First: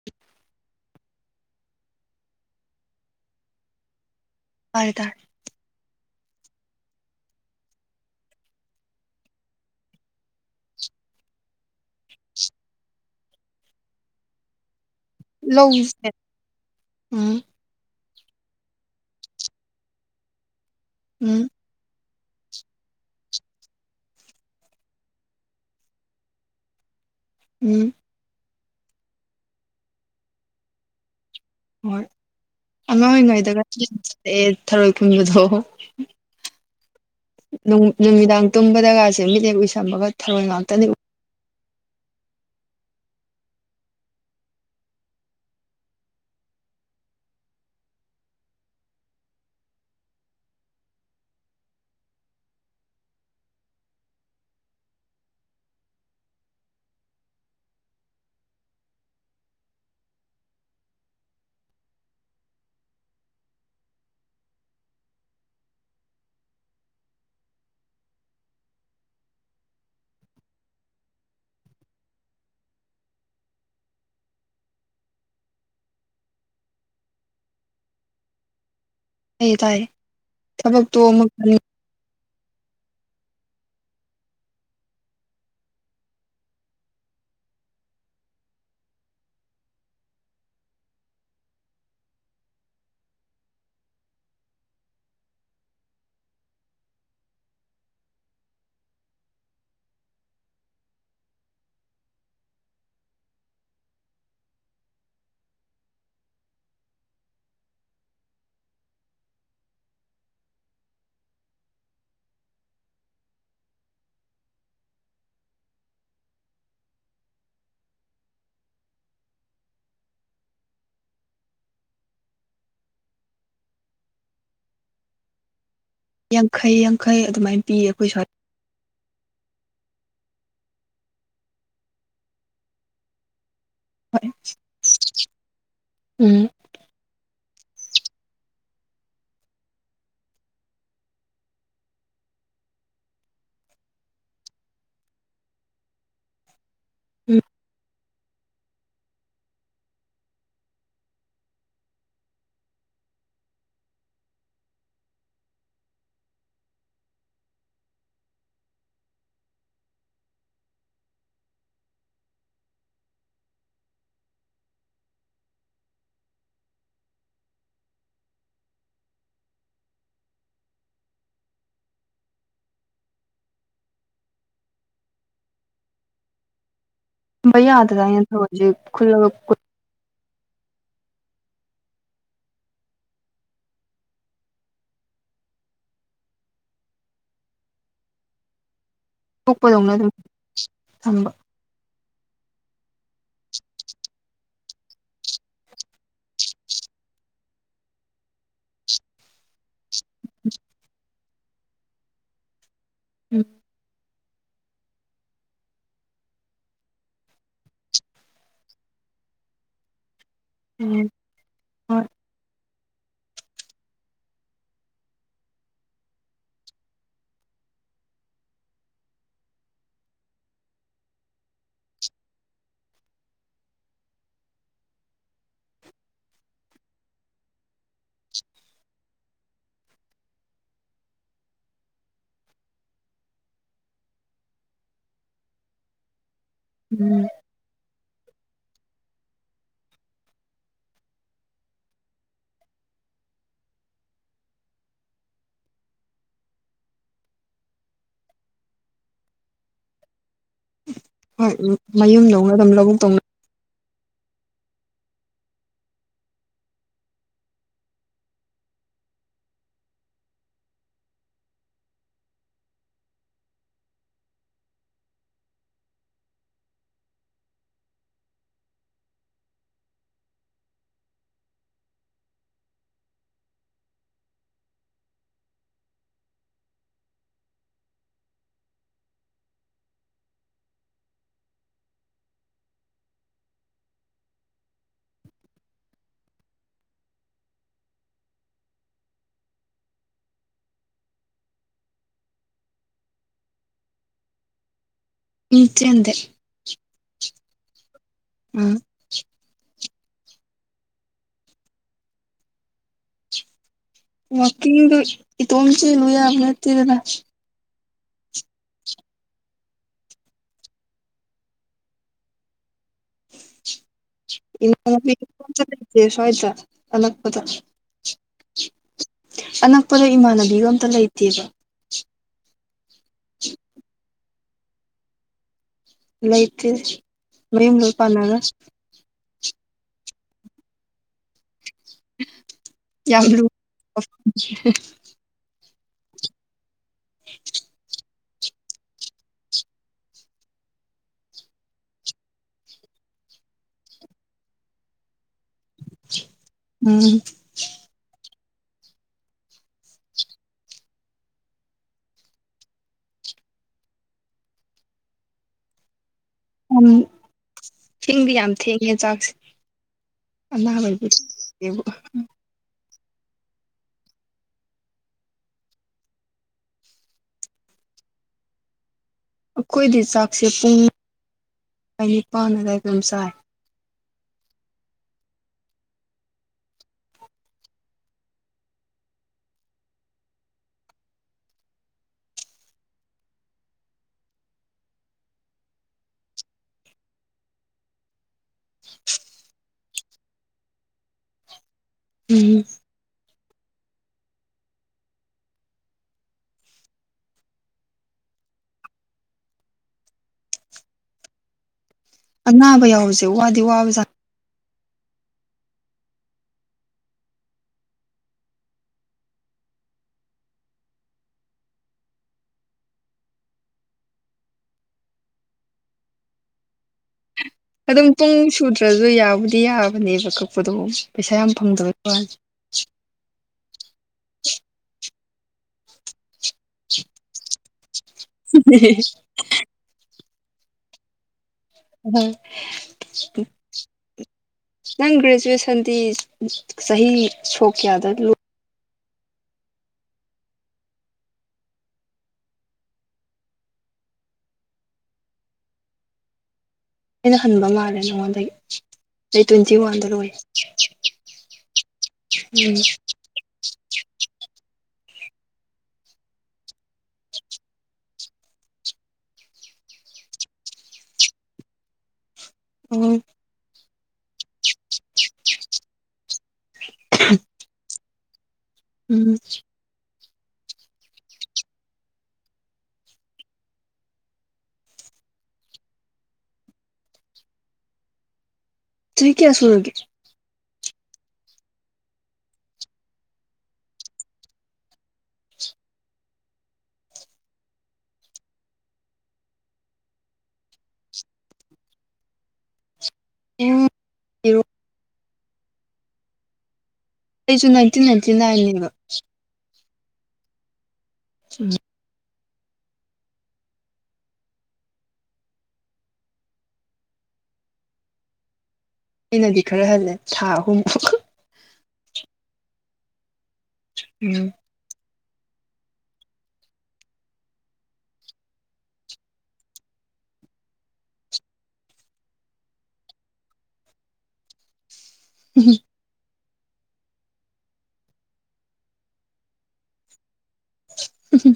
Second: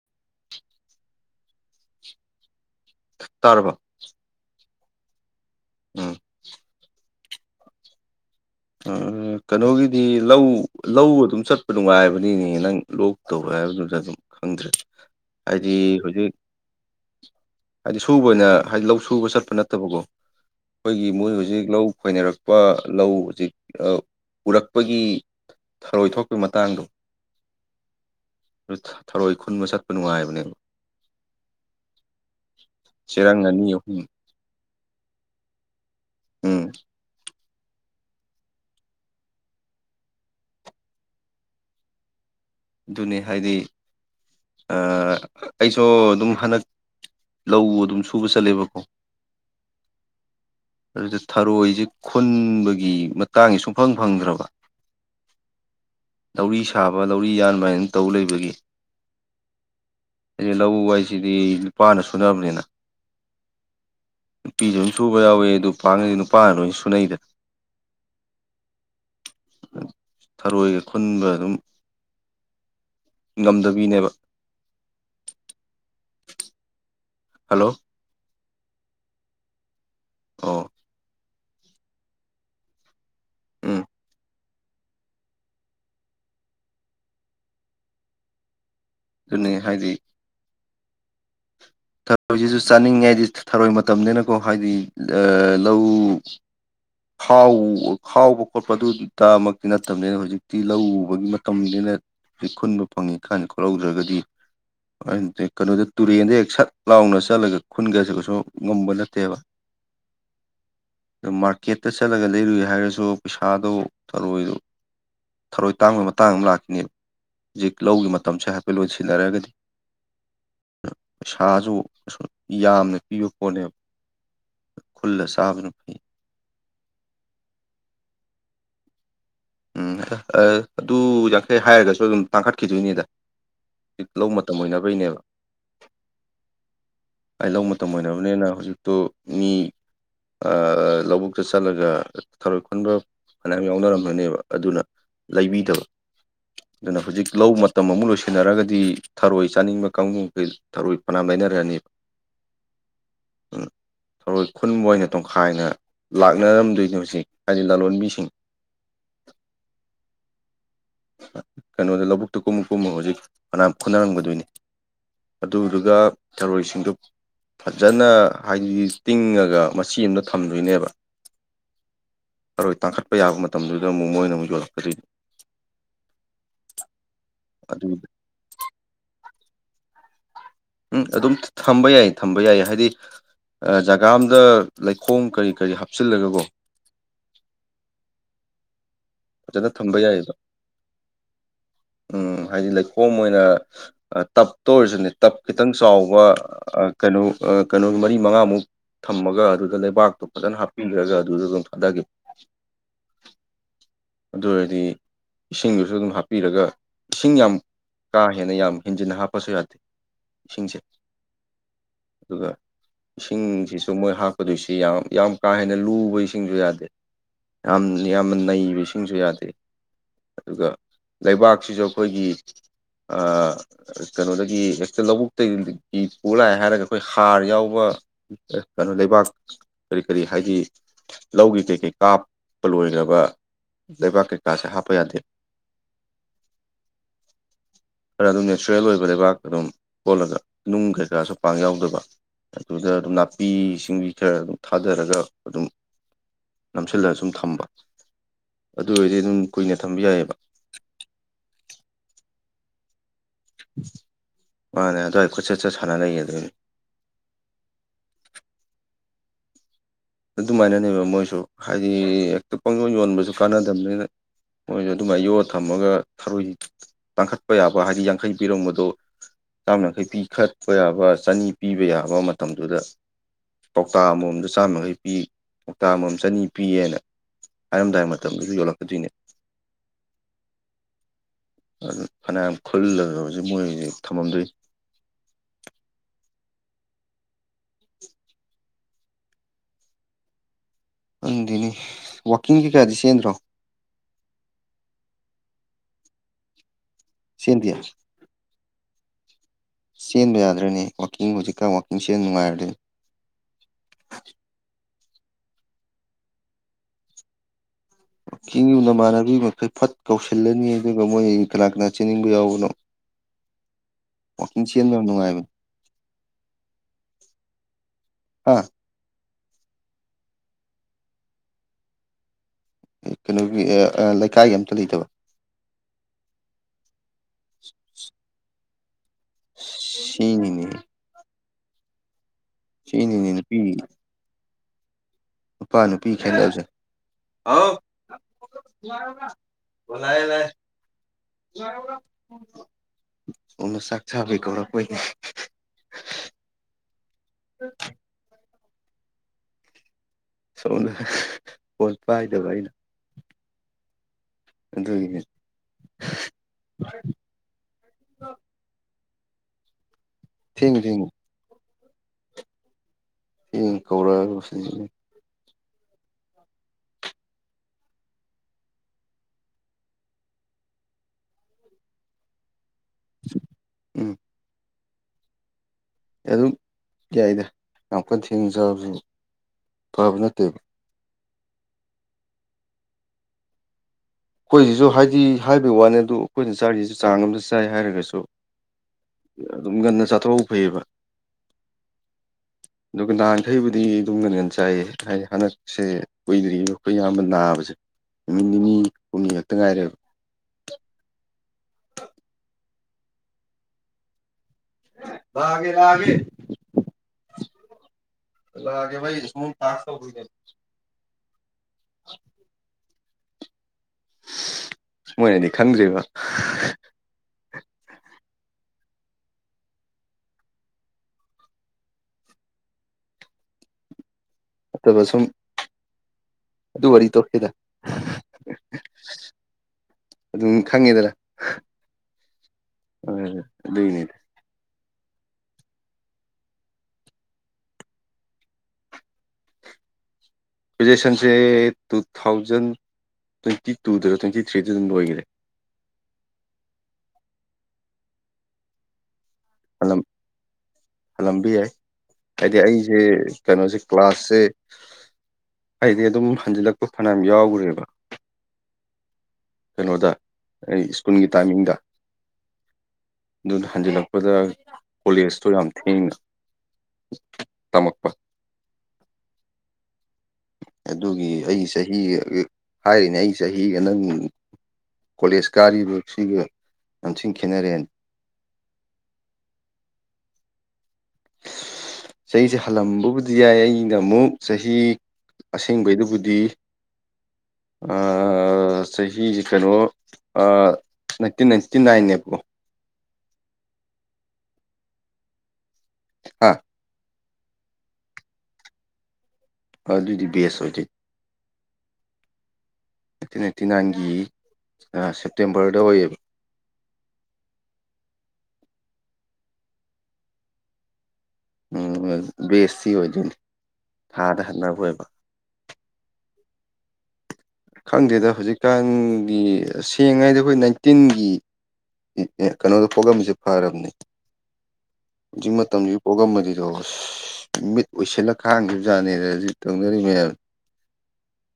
[unintelligible] ꯇꯔꯕꯣ꯫ ꯇꯔꯦ ꯇꯔꯦ꯫ ꯎꯝ꯫ ꯀꯩꯅꯣꯒꯤꯗꯤ ꯂꯧ ꯂꯧ ꯑꯗꯨꯝ ꯆꯠꯄ ꯅꯨꯡꯉꯥꯏꯕꯅꯤꯅꯦ ꯅꯪ ꯂꯣꯛ ꯇꯧ ꯍꯥꯏꯕꯗꯨꯗ ꯑꯗꯨꯝ꯫ ꯈꯪꯗ꯭ꯔꯦ ꯍꯥꯏꯗꯤ ꯂꯧꯁꯦ ꯍꯧꯖꯤꯛ꯫ ꯎꯝ ꯍꯥꯏꯗꯤ ꯁꯨꯕ ꯑꯣꯏꯅ ꯍꯥꯏꯗꯤ ꯂꯧ ꯁꯨꯕ ꯆꯠꯄ ꯅꯠꯇꯕꯀꯣ ꯑꯩꯈꯣꯏꯒꯤ ꯃꯣꯏ ꯎꯝ ꯍꯧꯖꯤꯛ ꯂꯧ ꯈꯣꯏꯅꯔꯛ ꯂꯄ ꯂꯧ ꯍꯧꯖꯤꯛ ꯑꯥ ꯎꯔꯛꯄꯒꯤ ꯊꯔꯣꯏ ꯊꯣꯛꯄ ꯃꯇꯥꯡꯗꯣ꯫ ꯎꯝ꯫ ꯑꯗꯨ ꯊꯔꯣꯏ ꯈꯨꯟꯕ ꯆꯠꯄ ꯅꯨꯡꯉꯥꯏꯕꯅꯦꯕ꯫ ꯍꯣꯏ ꯑꯉꯥꯡ ꯆꯦꯔꯪ ꯑꯣꯏꯔꯤꯉꯩꯗꯒ ꯑꯅꯤ ꯑꯍꯨꯝ ꯆꯠꯂꯛꯑꯦ ꯊꯔꯣꯏ ꯈꯨꯝꯕꯗꯣ꯫ ꯎꯝ꯫ ꯅꯨꯃꯤꯗꯥꯡ ꯇꯨꯝꯕꯗꯒꯁꯦ ꯃꯤꯠ ꯍꯦꯛ ꯎꯏꯁꯟ ꯕꯒ ꯃꯤꯠ ꯁꯤꯗ ꯊꯥꯔꯣꯏ ꯉꯥꯛꯇꯅꯤ꯫ ꯑꯗꯨꯅꯤ ꯍꯥꯏꯗꯤ ꯑꯩꯁꯨ ꯑꯗꯨꯝ ꯍꯗꯛ ꯂꯧ ꯑꯗꯨꯝ ꯁꯨꯕ ꯆꯠꯂꯦꯕꯀꯣ꯫ ꯑꯗꯨꯗ ꯊꯔꯣꯏꯁꯦ ꯈꯨꯟꯕꯒꯤ ꯃꯇꯥꯡꯁ ꯁꯨꯡꯐꯪ ꯐꯪꯗ꯭ꯔꯕ꯫ ꯂꯧꯔꯤ ꯁꯥꯕ ꯂꯧꯔꯤ ꯌꯥꯟꯕ ꯍꯥꯏꯅ ꯑꯗꯨꯝ ꯇꯧ ꯂꯩꯕꯒꯤ꯫ ꯑꯦ ꯂꯧ ꯍꯥꯏꯁꯤꯗꯤ ꯅꯨꯄꯥꯅ ꯁꯨꯅꯔꯕꯅꯤꯅ꯫ ꯅꯨꯄꯤꯁꯨ ꯑꯗꯨꯝ ꯁꯨꯕ ꯌꯥꯎꯋꯦ ꯑꯗꯨ ꯄꯥꯛꯅꯗꯤ ꯅꯨꯄꯥꯅ ꯂꯣꯏ ꯁꯨꯅꯩꯗꯅ꯫ ꯊꯔꯣꯏꯒ ꯈꯨꯟꯕ ꯑꯗꯨꯝ ꯉꯝꯗꯕꯤꯅꯦꯕ꯫ ꯍꯜꯂꯣ꯫ ꯇꯥꯏꯌꯦ ꯇꯥꯏꯌꯦ ꯑꯣ ꯊꯕꯛꯇꯨ ꯑꯃꯨꯛ ꯎꯝ ꯑꯗꯨꯅꯤ ꯍꯥꯏꯁꯤ꯫ ꯊꯔꯣꯏꯁꯤꯁꯨ ꯆꯥꯅꯤꯡꯉꯦ ꯍꯥꯏꯗꯤ ꯊꯔꯣꯏ ꯃꯇꯝꯅꯤꯅꯀꯣ ꯍꯥꯏꯗꯤ ꯂꯧ [unintelligible] ꯈꯥꯎ ꯈꯥꯎꯕ ꯈꯣꯠꯄ ꯑꯗꯨꯗꯃꯛꯇꯤ ꯅꯠꯇꯕꯅꯤꯅ ꯍꯧꯖꯤꯛꯇꯤ ꯂꯧ ꯎꯕꯒꯤ ꯃꯇꯝꯅꯤꯅ ꯈꯨꯟꯕ ꯐꯪꯉꯤ ꯀꯟꯗ ꯈꯨꯜꯍꯧꯗ꯭ꯔꯒꯗꯤ ꯀꯩꯅꯣꯗ ꯇꯨꯔꯦꯟꯗ ꯍꯦꯛ ꯁꯠ ꯂꯥꯎꯅ ꯆꯠꯂꯒ ꯈꯨꯟꯒꯁꯤꯒꯁꯨ ꯉꯝꯕ ꯅꯠꯇꯦꯕ꯫ ꯑ ꯃꯥꯔꯀꯦꯠꯇ ꯆꯠꯂꯒ ꯂꯩꯔꯨꯏ ꯍꯥꯏꯔꯁꯨ ꯄꯩꯁꯥꯗꯣ ꯊꯔꯣꯏꯗꯣ꯫ ꯊꯔꯣꯏ ꯇꯥꯡꯕꯩ ꯃꯇꯥꯡ ꯑꯃ ꯂꯥꯛꯈꯤꯅꯦꯕ ꯍꯧꯖꯤꯛ ꯂꯧꯒꯤ ꯃꯇꯝꯁꯦ ꯍꯥꯏꯐꯦꯠ ꯂꯣꯏ ꯁꯤꯟꯅꯔꯒꯗꯤ ꯁꯥꯁꯨ ꯑꯁꯨ ꯌꯥꯝꯅ ꯄꯤꯕ ꯄꯣꯠꯅꯦꯕ ꯈꯨꯜꯂ ꯆꯥꯕꯅ ꯐꯩ꯫ ꯌꯥꯡꯈꯩ ꯌꯥꯡꯈꯩ ꯑꯗꯨꯃꯥꯏꯅ ꯄꯤꯌꯦ ꯑꯩꯈꯣꯏ ꯁ꯭ꯋꯥꯏꯗ ꯎꯝ ꯑꯗꯨ ꯌꯥꯡꯈꯩ ꯍꯥꯏꯔꯒꯁꯨ ꯑꯗꯨꯝ ꯇꯥꯡꯈꯠꯈꯤꯗꯣꯏꯅꯤꯗ꯫ ꯍꯣꯏ ꯂꯧ ꯃꯇꯝ ꯑꯣꯏꯅꯕꯩꯅꯦꯕ꯫ ꯎꯝ ꯑꯩ ꯂꯧ ꯃꯇꯝ ꯑꯣꯏꯕꯅꯤꯅ ꯍꯧꯖꯤꯛꯇꯨ ꯃꯤ ꯑꯥ ꯂꯧꯕꯨꯛꯇ ꯆꯠꯂꯒ ꯊꯧꯔꯣꯏ ꯈꯨꯟꯕ ꯐꯅꯌꯥꯝ ꯌꯥꯎꯅꯔꯝꯒꯅꯦꯕ꯫ ꯑꯗꯨꯅ ꯂꯩꯕꯤꯗꯕ ꯑꯗꯨꯅ ꯍꯧꯖꯤꯛ ꯎꯝ ꯂꯧ ꯃꯇꯝ ꯑꯃꯨꯛ ꯂꯣꯏ ꯅꯔꯒꯗꯤ ꯊꯔꯣꯏ ꯆꯥꯅꯤꯡꯕ ꯀꯥꯡꯕꯨꯈꯩ ꯊꯔꯣꯏ ꯐꯅꯌꯥꯝ ꯂꯩꯅꯔꯅꯤ꯫ ꯎꯝ꯫ ꯊꯧꯔꯣꯏ ꯈꯨꯟꯕ ꯑꯣꯏꯅ ꯇꯣꯡꯈꯥꯏꯅ ꯂꯥꯛꯅꯔꯝꯗꯣꯏꯅꯤ ꯍꯧꯖꯤꯛ ꯍꯥꯏꯗꯤ ꯂꯂꯣꯟꯕꯤꯁꯤꯡ꯫ ꯀꯩꯅꯣꯗ ꯂꯧꯕꯨꯛꯇ ꯀꯨꯝꯃ ꯀꯨꯝꯃ ꯍꯧꯖꯤꯛ ꯃꯅꯌꯥꯝ ꯈꯨꯟꯅꯔꯝꯒꯗꯣꯏꯅꯤ꯫ ꯑꯗꯨꯗꯨꯒ ꯊꯔꯣꯏꯁꯤꯡꯗꯨ ꯐꯖꯅ ꯍꯥꯏꯗꯤ ꯇꯤꯡꯉꯒ ꯃꯆꯤ ꯑꯃꯗ ꯊꯝꯗꯣꯏꯅꯦꯕ꯫ ꯊꯔꯣꯏ ꯇꯥꯡꯈꯠꯄ ꯌꯥꯕ ꯃꯇꯝꯗꯨꯗ ꯑꯃꯨꯛ ꯃꯣꯏꯅ ꯑꯃꯨꯛ ꯌꯣꯜꯛꯀꯗꯣꯏꯅꯤ꯫ ꯊꯝꯕ ꯑꯗꯨ ꯌꯥꯗꯥꯔꯅꯦ ꯊꯔꯣꯏꯖꯦ ꯈꯨꯜꯂꯒ [unintelligible] ꯎꯝ ꯑꯗꯨꯝ ꯊꯝꯕ ꯌꯥꯏ ꯊꯝꯕ ꯌꯥꯏ ꯍꯥꯏꯗꯤ꯫ ꯑ ꯖꯒꯥ ꯑꯝꯗ ꯂꯩꯈꯣꯝ ꯀꯔꯤ ꯀꯔꯤ ꯍꯥꯞꯆꯤꯜꯂꯒ ꯀꯣ꯫ ꯐꯖꯅ ꯇꯣꯛꯄꯗꯧꯅ ꯊꯝꯕ ꯑꯗꯨꯝ ꯌꯥꯏꯌꯦꯕ ꯊꯝꯕ ꯎꯝ ꯍꯥꯏꯗꯤ ꯂꯩ ꯍꯣꯝ ꯑꯣꯏꯅ ꯑ ꯇꯞ ꯇ ꯑꯣꯏꯖꯨꯅꯦ ꯇꯞ ꯈꯤꯇꯪ ꯆꯥꯎꯕ ꯑ ꯀꯩꯅꯣ ꯑ ꯀꯩꯅꯣ ꯃꯔꯤ ꯃꯉꯥꯃꯨꯛ ꯊꯝꯃꯒ ꯑꯗꯨꯗ ꯂꯩꯕꯥꯛꯇꯣ ꯐꯖꯅ ꯍꯥꯞꯄꯤꯒ꯭ꯔꯒ ꯑꯗꯨꯗ ꯑꯗꯨꯝ ꯊꯥꯗꯒꯤ ꯎꯝ ꯑꯗꯨ ꯑꯣꯏꯔꯗꯤ ꯏꯁꯤꯡꯗꯨꯁꯨ ꯑꯗꯨꯝ ꯍꯥꯞꯄꯤꯔꯒ ꯏꯁꯤꯡ ꯌꯥꯝ ꯀꯥ ꯍꯦꯟꯅ ꯌꯥꯝ ꯍꯦꯟꯖꯤꯟꯅ ꯍꯥꯞꯄꯁꯨ ꯌꯥꯗꯦ ꯏꯁꯤꯡꯁꯦ ꯎꯝ ꯍꯣꯏ ꯑꯗꯨꯒ ꯏꯁꯤꯡꯁꯤꯁꯨ ꯃꯣꯏ ꯍꯥꯞꯀꯗꯣꯏꯁꯤ ꯌꯥꯝ ꯌꯥꯝ ꯀꯥ ꯍꯦꯟꯅ ꯂꯨꯕ ꯏꯁꯤꯡꯁꯨ ꯌꯥꯗꯦ ꯌꯥꯝ ꯌꯥꯝꯅ ꯅꯩꯕ ꯏꯁꯤꯡꯁꯨ ꯌꯥꯗꯦ ꯑꯗꯨꯒ ꯂꯩꯕꯥꯛꯁꯤꯖꯨ ꯑꯩꯈꯣꯏꯒꯤ ꯑꯥ ꯀꯩꯅꯣꯗꯒꯤ ꯍꯦꯛꯇ ꯂꯧꯕꯨꯛꯇꯩ ꯒꯤ ꯄꯨ ꯂꯥꯛꯑꯦ ꯍꯥꯏꯔꯒ ꯑꯩꯈꯣꯏ ꯍꯥꯔ ꯌꯥꯎꯕ ꯀꯩꯅꯣ ꯂꯩꯕꯥꯛ ꯀꯔꯤ ꯀꯔꯤ ꯍꯥꯏꯗꯤ ꯂꯧꯒꯤ ꯀꯩ ꯀꯩ ꯀꯥꯞꯄ ꯂꯣꯏꯒ꯭ꯔꯕ ꯂꯩꯕꯥꯛ ꯀꯩꯀꯥꯁꯦ ꯍꯥꯞꯄ ꯌꯥꯗꯦ ꯎꯝ ꯈꯔ ꯑꯗꯨꯝ ꯅꯦꯆꯔꯦꯜ ꯑꯣꯏꯕ ꯂꯩꯕꯥꯛ ꯑꯗꯨꯝ ꯀꯣꯠꯂꯒ ꯅꯨꯡ ꯀꯩꯀꯥꯁꯨ ꯄꯥꯛ ꯌꯥꯎꯗꯕ ꯑꯗꯨꯗ ꯑꯗꯨꯝ ꯅꯥꯄꯤ ꯁꯤꯡꯕꯤ ꯈꯔ ꯑꯗꯨꯝ ꯊꯥꯗꯔꯒ ꯑꯗꯨꯝ ꯅꯝꯁꯤꯜꯂ ꯁꯨꯝ ꯊꯝꯕ ꯑꯗꯨ ꯑꯣꯏꯗꯤ ꯑꯗꯨꯝ ꯀꯨꯏꯅ ꯊꯝꯕ ꯌꯥꯏꯑꯦꯕ ꯍꯣꯏ ꯎꯝ ꯃꯌꯨꯝꯗꯧꯅ ꯑꯗꯨꯝ ꯂꯧꯕꯨꯛꯛꯇꯧꯅ ꯃꯥꯅꯦ ꯑꯗ꯭ꯋꯥꯏ ꯀꯣꯏꯆꯠ ꯆꯠ ꯁꯥꯟꯅ ꯂꯩꯒꯗꯣꯏꯅꯦ ꯑꯗꯨꯃꯥꯏꯅꯅꯦꯕ ꯃꯣꯏꯁꯨ ꯍꯥꯏꯗꯤ ꯍꯦꯛꯇ ꯄꯪꯌꯣꯟ ꯌꯣꯟꯕꯁꯨ ꯀꯥꯟꯅꯗꯝꯅꯤꯅ ꯃꯣꯏꯖꯨ ꯑꯗꯨꯃꯥꯏ ꯌꯣꯛꯑ ꯊꯝꯃꯒ ꯊꯔꯣꯏ ꯇꯥꯡꯈꯠꯄ ꯌꯥꯕ ꯍꯥꯏꯗꯤ ꯌꯥꯡꯈꯩ ꯄꯤꯔꯝꯕꯗꯣ ꯆꯥꯝ ꯌꯥꯡꯈꯩ ꯄꯤꯈꯠꯄ ꯌꯥꯕ ꯆꯅꯤ ꯄꯤꯕ ꯌꯥꯕ ꯃꯇꯝꯗꯨꯗ ꯀꯧꯇꯥ ꯑꯃꯃꯝꯗ ꯆꯥꯝ ꯌꯥꯡꯈꯩ ꯄꯤ ꯀꯧꯇꯥ ꯑꯃꯃꯝ ꯆꯅꯤ ꯄꯤꯌꯦꯅ ꯍꯥꯏꯔꯝꯗꯥꯏ ꯃꯇꯝꯗꯨꯗ ꯌꯣꯜꯂꯛꯀꯗꯨꯏꯅꯦ [inaudible] ꯑꯗꯨ ꯐꯅꯌꯥꯝ ꯈꯨꯜꯂꯒ ꯍꯨꯖꯤꯛ ꯃꯣꯏꯒꯤ ꯊꯝꯃꯝꯗꯣꯏ ꯑꯪꯗꯦꯅꯦ ꯋꯥꯛꯀꯤꯡ ꯀꯩꯀꯥꯗꯤ ꯆꯦꯟꯗ꯭ꯔꯣ ꯎꯝ ꯆꯦꯟꯗꯦ ꯆꯦꯟꯗꯤꯌꯦ ꯎꯝ ꯆꯦꯟꯕ ꯌꯥꯗ꯭ꯔꯅꯦ ꯋꯥꯛꯀꯤꯡ ꯍꯧꯖꯤꯛꯀꯥꯟ ꯋꯥꯛꯀꯤꯡ ꯆꯦꯟ ꯅꯨꯡꯉꯥꯏꯔꯗꯨꯗꯤ [inaudible] ꯋꯥꯛꯀꯤꯡꯗꯣ ꯏꯇꯣꯝ ꯆꯦꯜꯂꯨ ꯌꯥꯕ ꯅꯠꯇꯦꯗꯅ ꯀꯤꯡꯕꯨ ꯅꯃꯥꯟꯅꯕꯤ ꯃꯈꯩ ꯐꯠ ꯀꯧꯁꯤꯜꯂꯅꯤ ꯑꯗꯨꯒ ꯃꯣꯏ ꯀꯅꯥ ꯀꯅꯥ ꯆꯦꯟꯅꯤꯡꯕ ꯌꯥꯎꯕꯅꯣ ꯋꯥꯛꯀꯤꯡ ꯆꯦꯟꯕ ꯌꯥꯝ ꯅꯨꯡꯉꯥꯏꯕꯅꯤ [unintelligible] ꯁ꯭ꯋꯥꯏꯗ ꯑꯅꯛꯄꯗ ꯍꯥꯥ ꯑꯅꯛꯄꯗ ꯏꯃꯥꯟꯅꯕꯤꯒ ꯑꯝꯇ ꯂꯩꯇꯦꯕ ꯀꯩꯅꯣꯒꯤ ꯂꯩꯀꯥꯏꯒꯤ ꯑꯝꯇ ꯂꯩꯇꯕ ꯂꯩ ꯂꯩꯇ ꯃꯝ ꯂ ꯄꯅꯒ ꯁꯤꯅꯤꯅꯦ ꯌꯥ ꯁꯤꯅꯤꯅꯦ ꯅꯨꯄꯤ ꯅꯨꯄꯥ ꯅꯨꯄꯤ ꯈꯦꯗꯁꯦ [unintelligible] ꯑꯣ ꯂꯥꯛꯑꯦ ꯂꯥꯛꯑꯦ [unintelligible] ꯍꯅꯁꯛꯆꯥ ꯑꯕ ꯀꯧꯔ ꯀ ꯎꯝ ꯎꯝ ꯁꯣꯝꯅ ꯄꯣꯠ ꯄꯥꯏꯗꯕ ꯑꯩꯅ ꯑꯗꯨꯅꯤ ꯌꯥꯝ ꯆꯦꯡꯗꯤ ꯌꯥꯝ ꯊꯦꯡꯉꯦ ꯆꯥꯛꯁꯦ ꯊꯦꯡ ꯊꯦꯡ ꯑꯅꯥꯕꯕꯨꯗꯤ ꯕꯨ ꯍ ꯀꯧꯔꯁꯤ ꯑꯩꯈꯣꯏꯗꯤ ꯆꯥꯛꯁꯦ ꯄꯨꯡ ꯅꯤꯄꯥꯟ ꯑꯗꯨꯗꯥꯋꯥꯏ ꯑꯗꯨꯝ ꯆꯥꯏ ꯎꯝ ꯑꯗꯨꯝ ꯌꯥꯏꯗ ꯉ ꯀꯟ ꯊꯦꯡꯅꯖꯕꯁꯨ ꯐꯕ ꯅꯠꯇꯦꯕ ꯑꯩꯈꯣꯏꯁꯤꯁꯨ ꯍꯥꯏꯗꯤ ꯍꯥꯏꯕꯒꯤ ꯋꯥꯅꯤ ꯑꯗꯨ ꯑꯩꯈꯣꯏꯅ ꯆꯥꯔꯤꯁꯤꯁꯨ ꯆꯥꯡ ꯑꯃꯝꯗ ꯆꯥꯏ ꯍꯥꯏꯔꯒꯁꯨ ꯑꯗꯨꯝ ꯉꯟꯅ ꯆꯥꯊꯣꯛꯍꯧꯕ ꯐꯩꯑꯕ ꯎꯝ ꯑꯗꯨꯒ ꯅꯍꯥꯟꯈꯩꯕꯨꯗꯤ ꯑꯗꯨꯝꯅ ꯍꯦꯟꯅ ꯆꯥꯏꯌꯦ ꯍꯥꯏꯗꯤ ꯍꯥꯟꯅ ꯁꯦ ꯀꯨꯏꯗ꯭ꯔꯤꯉꯩꯗꯣ ꯑꯩꯈꯣꯏ ꯑꯌꯥꯝꯕ ꯅꯥꯕꯁꯦ ꯅꯨꯃꯤꯠ ꯅꯤꯅꯤ ꯍꯨꯝꯅꯤ ꯈꯛꯇ ꯉꯥꯏꯔꯦꯕ ꯑꯅꯥꯕ ꯌꯥꯎꯁꯦ ꯋꯥꯗꯤ ꯋꯥꯕꯥ ꯕꯦꯔꯒꯦ ꯑꯂꯒꯦ ꯊꯥꯁ ꯊꯧ [inaudible] ꯃꯣꯏꯅꯗꯤ ꯈꯟꯗ꯭ꯔꯤꯕ ꯑꯗꯨꯝ ꯄꯨꯡ ꯁꯨꯗ꯭ꯔꯁꯨ ꯌꯥꯕꯨꯗꯤ ꯌꯥꯕꯅꯦꯕ ꯀꯛꯄꯗꯣ ꯄꯩꯁꯥ ꯌꯥꯝ ꯐꯪꯗꯣꯏꯁꯦ ꯑ ꯁꯨꯝ ꯑꯗꯨ ꯋꯥꯔꯤ ꯇꯧꯗ ꯑꯗꯨꯝ ꯈꯪꯉꯦꯗꯅ ꯑꯝ ꯑꯗꯨꯏꯅꯦ ꯅꯪ ꯒ꯭ꯔꯦꯖꯨꯋꯦꯁꯟꯗꯤ ꯆꯍꯤ ꯁꯣꯛ ꯀꯌꯥꯗ ꯂ ꯔꯤꯖꯦꯁꯟꯁꯦ ꯇꯨ ꯊꯥꯎꯖꯟ ꯇ꯭ꯋꯦꯟꯇꯤ ꯇꯨꯗꯔ ꯇ꯭ꯋꯦꯟꯇꯤ ꯊ꯭ꯔꯤꯗ ꯑꯗꯨꯝ ꯂꯣꯏꯈꯔꯦ ꯑꯩꯅ ꯍꯟꯕ ꯃꯥꯜꯂꯦ ꯅꯪꯉꯣꯟꯗꯒꯤ ꯑꯩ ꯇ꯭ꯋꯦꯟꯇꯤ ꯋꯥꯟꯗ ꯂꯣꯏ ꯍꯜꯂꯝꯕ ꯌꯥꯏ ꯍꯥꯏꯗꯤ ꯎꯝ ꯑꯩꯁꯦ ꯀꯩꯅꯣꯁꯦ ꯀ꯭ꯂꯥꯁꯁꯦ ꯑꯩꯗꯤ ꯑꯗꯨꯝ ꯍꯟꯖꯤꯜꯂꯛꯄ ꯐꯅꯌꯥꯝ ꯌꯥꯎꯈ꯭ꯔꯦꯕ ꯀꯩꯅꯣꯗ ꯑꯩ ꯁ꯭ꯀꯨꯜꯒꯤ ꯇꯥꯏꯃꯤꯡꯗ ꯎꯝ ꯑꯗꯨꯅ ꯍꯟꯖꯤꯜꯂꯛꯄꯗ ꯀꯣꯂꯦꯖꯇꯣ ꯌꯥꯝ ꯊꯦꯡꯅ ꯎ ꯇꯃꯛꯄ ꯎꯝ ꯑꯗꯨꯒꯤ ꯑꯩ ꯆꯍꯤ ꯍꯥꯏꯔꯤꯅꯦ ꯑꯩ ꯆꯍꯤꯒ ꯅꯪ ꯀꯣꯂꯦꯖ ꯒꯥꯔꯤꯕ ꯁꯤꯒ ꯑꯊ ꯈꯦꯠꯅꯔꯦꯅ ꯇꯏ ꯀꯌꯥꯁꯅꯒꯦ ꯆꯍꯤꯁꯦ ꯍꯜꯂꯝꯕꯕꯨꯗꯤ ꯌꯥꯏ ꯑꯩꯅ ꯑꯃꯨꯛ ꯆꯍꯤ ꯑꯁꯦꯡꯕꯩꯗꯨꯕꯨꯗꯤ ꯆꯍꯤꯁꯤ ꯀꯩꯅꯣ ꯅꯥꯏꯟꯇꯤꯟ ꯅꯥꯏꯟꯇꯤ ꯅꯥꯏꯟꯅꯦꯕꯣ ꯑ ꯍꯥꯥ ꯑꯩꯁꯨ ꯅꯥꯏꯟꯇꯤꯟ ꯅꯥꯏꯟꯇꯤ ꯅꯥꯏꯟꯅꯦꯕ ꯍ ꯑꯗꯨꯗꯤ ꯁꯣ ꯑꯗꯨꯗꯤ ꯎꯝ ꯅꯥꯏꯟꯇꯤꯟ ꯑꯩꯅꯥꯏꯠꯇꯤ ꯅꯥꯏꯟꯒꯤ ꯁꯦꯞꯇꯦꯝꯕꯔꯗ ꯑꯣꯏꯌꯦꯕ ꯑꯩꯅꯗꯤ ꯈꯔ ꯍꯜꯂꯦ ꯊꯥ ꯑꯍꯨꯝꯨꯛ ꯕꯦꯁꯁꯤ ꯑꯣꯏꯗꯣꯏꯅꯤ ꯊꯥꯗ ꯎꯝ ꯍꯟꯅꯕ ꯑꯣꯏꯕ ꯈꯪꯗꯦꯗ ꯍꯧꯖꯤꯛꯀꯥꯟꯒꯤ ꯁꯦꯡꯉꯗ ꯑꯩꯈꯣꯏ ꯅꯥꯏꯟꯇꯤꯟꯒꯤ ꯑꯦ ꯑꯦ ꯀꯩꯅꯣꯗ ꯄꯣꯂꯝꯝꯁꯦ ꯐꯔꯕꯅꯤ ꯍꯧꯖꯤꯛ ꯃꯇꯝꯁꯤ ꯄꯣꯛꯑꯝꯕꯅꯤꯗꯣ ꯃꯤꯠ ꯑꯣꯏꯁꯤꯜꯂꯒ ꯈꯥꯡꯈꯤꯕ ꯖꯥꯠꯅꯦꯗ ꯍꯧꯖꯤꯛ ꯇꯧꯅꯔꯤ ꯃꯌꯥꯝ ꯎꯝ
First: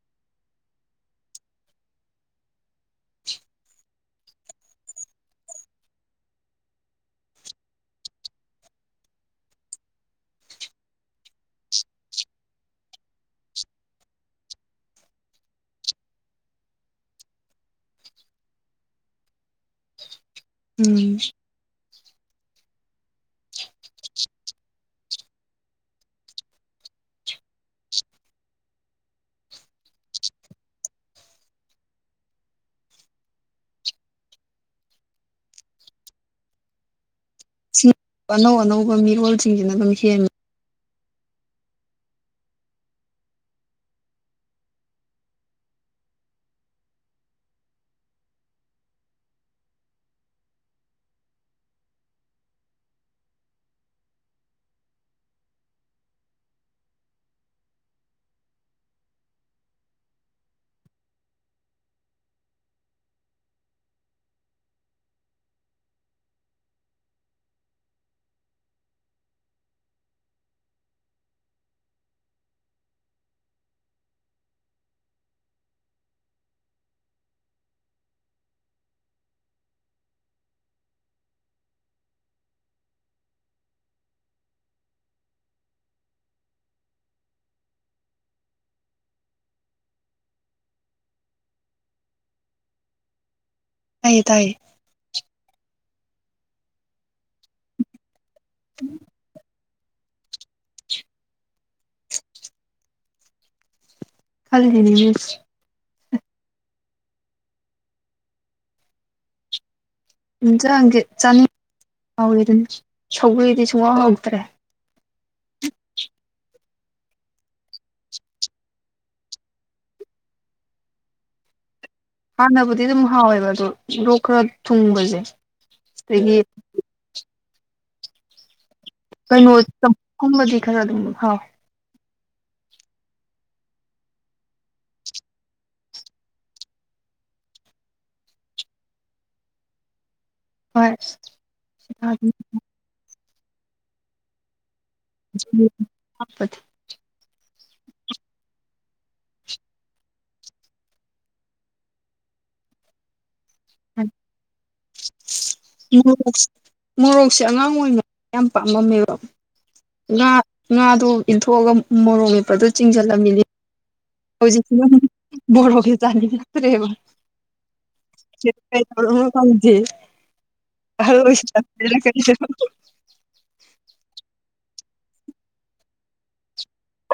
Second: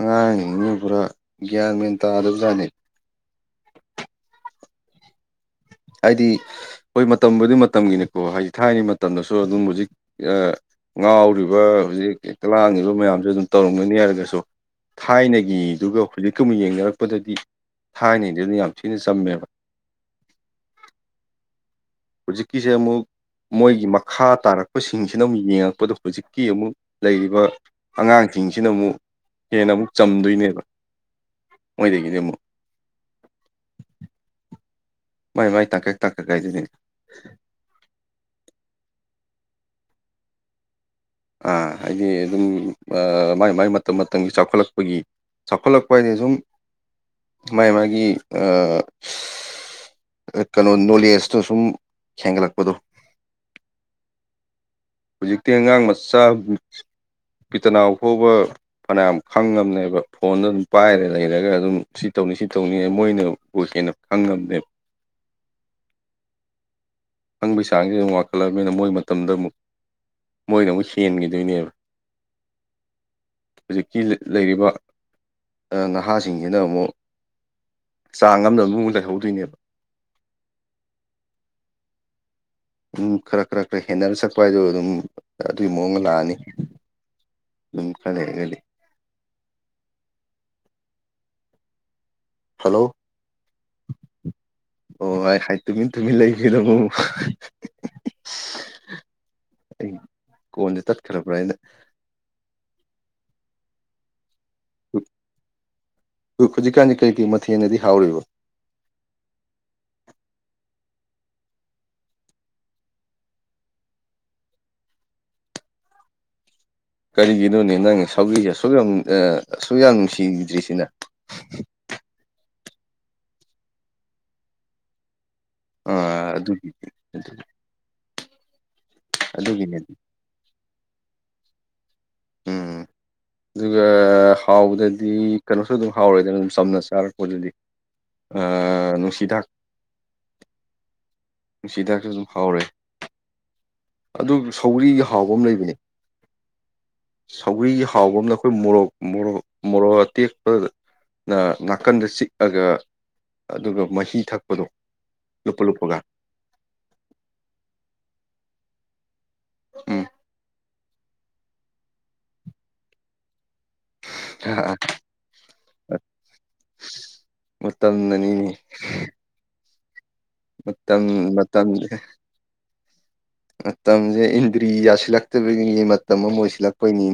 ꯑꯉꯥꯡꯅꯤꯡ ꯅꯤ ꯄꯨꯔꯥ ꯒ꯭ꯌꯥꯟ ꯃꯌ‌ꯦꯟ ꯇꯥꯗꯕꯖꯥꯠꯅꯤ ꯍꯥꯏꯗꯤ ꯍꯣꯏ ꯃꯇꯝꯕꯨꯗꯤ ꯃꯇꯝꯒꯤꯅꯤꯀꯣ ꯍꯥꯏꯗꯤ ꯊꯥꯏꯅ ꯃꯇꯝꯗꯁꯨ ꯑꯗꯨꯝ ꯍꯧꯖꯤꯛ ꯑ ꯉꯥꯎꯔꯤꯕ ꯍꯧꯖꯤꯛ ꯂꯥꯡꯉꯤꯕ ꯃꯌꯥꯝꯁꯨ ꯑꯗꯨꯝ ꯇꯧꯔꯝꯒꯅꯤ ꯍꯥꯏꯔꯒꯁꯨ ꯊꯥꯏꯅꯒꯤꯗꯨꯒ ꯍꯧꯖꯤꯛꯀ ꯑꯃꯨꯛ ꯌꯦꯡꯅꯔꯛꯄꯗꯗꯤ ꯊꯥꯏꯅꯒꯤꯗꯨꯅ ꯌꯥꯝ ꯊꯤꯅ ꯆꯝꯃꯦꯕ ꯎꯝ ꯍꯨꯖꯤꯛꯀꯤꯁꯦ ꯑꯃꯨꯛ ꯃꯣꯏꯒꯤ ꯃꯈꯥ ꯇꯥꯔꯛꯄꯁꯤꯡꯁꯤꯅ ꯑꯃꯨꯛ ꯌꯦꯡꯉꯛꯄꯗ ꯍꯧꯖꯤꯛꯀꯤ ꯑꯃꯨꯛ ꯂꯩꯔꯤꯕ ꯑꯉꯥꯡꯁꯤꯡꯁꯤꯅ ꯑꯃꯨꯛ ꯍꯦꯟꯅ ꯑꯃꯨꯛ ꯆꯝꯗꯣꯏꯅꯦꯕ ꯃꯣꯏꯗꯒꯤꯗꯤ ꯑꯃꯨꯛ ꯃꯥꯏ ꯃꯥꯏ ꯇꯥꯛꯀꯛ ꯇꯥꯛꯀꯛ ꯀꯥꯏꯗꯨꯅꯦ ꯑꯅꯧ ꯑꯅꯧꯕ ꯃꯤꯔꯣꯜꯁꯤꯡꯁꯤꯅ ꯑꯗꯨꯝ ꯍ‌ꯦꯟ ꯑꯥ ꯍꯥꯏꯗꯤ ꯑꯗꯨꯝ ꯑ ꯃꯥꯏ ꯃꯥꯏ ꯃꯇꯝ ꯃꯇꯝꯒꯤ ꯆꯥꯎꯈꯠꯂꯛꯄꯒꯤ ꯆꯥꯎꯈꯠꯂꯛꯄ ꯍꯥꯏꯗꯤ ꯁꯨꯝ ꯃꯥꯥꯏ ꯃꯥꯏꯒꯤ ꯑ ꯀꯩꯅꯣ ꯅꯣꯂꯦꯖꯇꯣ ꯁꯨꯝ ꯍꯦꯟꯒꯠꯂꯛꯄꯗꯣ ꯍꯧꯖꯤꯛꯇꯤ ꯑꯉꯥꯡ ꯃꯆꯥ ꯕꯤ ꯇꯅꯥꯎ ꯐꯥꯎꯕ ꯐꯅꯌꯥꯝ ꯈꯪꯉꯝꯅꯦꯕ ꯐꯣꯟꯗ ꯑꯗꯨꯝ ꯄꯥꯏꯔꯦ ꯂꯩꯔꯒ ꯑꯗꯨꯝ ꯁꯤ ꯇꯧꯅꯤ ꯁꯤ ꯇꯧꯅꯤ ꯃꯣꯏꯅꯕꯨ ꯍꯦꯟꯅ ꯈꯪꯉꯝꯅ‌ꯦꯕ ꯈꯪꯕꯩ ꯆꯥꯡꯖ‌ꯦ ꯑꯃꯨꯛ ꯋꯥꯡꯈꯠꯂꯕꯅꯤꯅ ꯃꯣꯏ ꯃꯇꯝꯗ ꯑꯃꯨꯛ ꯃꯣꯏꯗ ꯑꯃꯨꯛ ꯍ‌ꯦꯟꯒꯤꯗꯣꯏꯅꯦꯕ ꯍꯧꯖꯤꯛꯀꯤ ꯂꯩꯔꯤꯕ ꯅꯍꯥꯁꯤꯡꯁꯤꯅ ꯑꯃꯨꯛ ꯆꯥꯡ ꯑꯝꯗ ꯑꯗꯨꯝ ꯂꯩꯍꯧꯗꯣꯏꯅꯦꯕ ꯎꯝ ꯈꯔ ꯈꯔ ꯈꯔ ꯍꯦꯟꯅꯔ ꯆꯠꯄ ꯍꯥꯏꯗꯣ ꯑꯗꯨꯝ ꯑꯗꯨꯒꯤ ꯃꯑꯣꯡꯗ ꯂꯥꯛꯑꯅꯤ ꯎꯝ ꯈꯔꯥ ꯂꯩꯔꯒꯗꯤ ꯍꯂꯣ ꯍꯥꯏꯌ‌ꯦ ꯇꯥꯏꯌ‌ꯦ ꯑꯣ ꯑꯩ ꯍꯥꯏ ꯇꯨꯃꯤꯟ ꯇꯨꯃꯤꯟ ꯂꯩꯒꯔꯤꯗꯨꯕ‌ꯣ [inaudible] ꯑꯩ ꯀꯣꯟꯖ‌ꯦ ꯇꯠꯈ꯭ꯔꯥꯕ꯭ꯔꯥ ꯑꯩꯅ ꯈꯜꯂꯤꯅꯤꯅꯦ ꯍꯧꯖꯤꯛꯀꯥꯟꯗꯤ ꯀꯩ ꯀꯩ ꯃꯊꯦꯡꯅꯗꯤ ꯍꯥꯎꯔꯤꯕ ꯌꯦꯟꯖꯥꯡꯖ‌ꯦ ꯆꯅꯤ ꯍꯥꯎꯋꯦ ꯑꯗꯨꯅꯤ ꯁꯧꯒꯔꯤꯗꯤ ꯁꯨꯡꯍꯥꯎ ꯍꯥꯎꯇ꯭ꯔꯦ ꯀꯔꯤꯒꯤꯅꯣꯅꯦ ꯅꯪ ꯁꯧꯒꯔꯤ ꯑꯁꯨꯛ ꯌꯥꯝ ꯑꯁꯨꯛ ꯌꯥꯝ ꯅꯨꯡꯁꯤꯒꯤꯗ꯭ꯔꯤꯁꯤ ꯅ ꯍꯥꯟꯅꯕꯨꯗꯤ ꯑꯗꯨꯝ ꯍꯥꯎꯋꯦꯕ ꯑꯗꯣ ꯂꯣꯛ ꯈꯔ ꯊꯨꯡꯕꯖ‌ꯦ ꯑꯥ ꯑꯗꯨꯒꯤ ꯀꯩꯅꯣ ꯑꯗꯨꯒꯤꯅꯦ ꯆꯝꯐꯨꯠ ꯀꯨꯝꯕꯗꯤ ꯈꯔ ꯑꯗꯨꯝ ꯍꯥꯎꯋ‌ꯦ ꯎꯝ ꯑꯗꯨꯒ ꯍꯥꯎꯕꯗꯗꯤ ꯀꯩꯅꯣꯁꯨ ꯑꯗꯨꯝ ꯍꯥꯎꯔꯦꯗꯅ ꯑꯗꯨꯝ ꯆꯝꯅ ꯆꯥꯔꯛꯄꯗꯨꯗꯤ ꯑꯩ ꯅꯨꯡꯁꯤ ꯗꯥꯛ ꯍꯣꯏ ꯅꯨꯡꯁꯤꯗꯥꯛꯁꯨ ꯑꯗꯨꯝ ꯍꯥꯎꯔꯦ ꯑꯗꯨꯝ ꯁꯧꯒꯔꯤꯒꯤ ꯍꯥꯎꯕ ꯑꯃ ꯂꯩꯕꯅꯦ ꯁꯧꯒꯔꯤ ꯍꯥꯎꯕ ꯑꯃꯅ ꯑꯩꯈꯣꯏ ꯃꯣꯔꯣꯛ ꯃꯣꯔꯣꯛ ꯃꯣꯔꯣꯛ ꯑꯇꯦꯛꯄꯒ ꯅ ꯅꯥꯀꯟꯗ ꯆꯤꯛꯑꯒ ꯑꯗꯨꯒ ꯃꯍꯤ ꯊꯛꯄꯗꯣ ꯂꯨꯞꯄ ꯂꯨꯞꯄꯒ ꯃꯣꯔꯣꯛ ꯃꯣꯔꯣꯛꯁꯦ ꯑꯉꯥꯡ ꯑꯣꯏꯅ ꯌꯥꯝ ꯄꯥꯝꯃꯝꯃꯦꯕ ꯎꯝ ꯉꯥ ꯉꯥꯗꯨꯏꯟꯊꯣꯛ ꯑꯒ ꯃꯣꯔꯣꯛ ꯃꯦꯠꯄꯗꯨ ꯆꯤꯡꯖꯜꯂꯝꯃꯤꯅꯤ ꯍꯧꯖꯤꯛꯁꯤꯅ ꯃꯣꯔꯣꯛ ꯁꯦ ꯆꯥꯅꯤꯡꯉꯛꯇ꯭ꯔꯦꯕ ꯃꯇꯝꯅꯅꯤꯅꯦ ꯀꯩꯗꯧꯔꯕꯅꯣ ꯈꯪꯗꯦ ꯃꯇꯝ ꯑꯍꯜ ꯑ‌ꯣꯏꯁꯜ ꯂꯛ ꯃꯇꯝ ꯄꯩꯔ ꯀꯩꯅꯅ‌ꯣ ꯃꯇꯝꯖ‌ꯦ ꯏꯟꯗ꯭ꯔꯤ ꯌꯥꯁꯤꯜꯂꯛꯇꯕꯒꯤꯅꯤ ꯃꯇꯝ ꯑꯃ ꯑꯣꯏꯁꯤꯜꯂꯛꯄꯩꯅꯤ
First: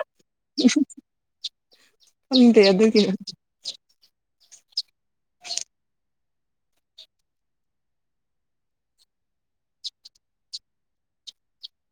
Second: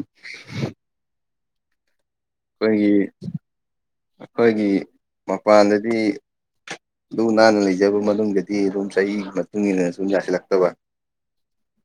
[unintelligible] ꯑꯗꯨꯒꯤꯅꯦ ꯑꯩꯈꯣꯏꯒꯤ ꯑꯩꯈꯣꯏꯒꯤ ꯃꯄꯥꯟꯗꯗꯤ ꯑꯗꯨꯝ ꯂꯨ ꯅꯥꯟꯅ ꯂꯩꯖꯕ ꯃꯅꯨꯡꯗꯗꯤ ꯑꯗꯨꯝ ꯆꯍꯤꯒꯤ ꯃꯇꯨꯡ ꯏꯟꯅ ꯁꯨꯝ ꯌꯥꯁꯤꯜꯂꯛꯇꯕ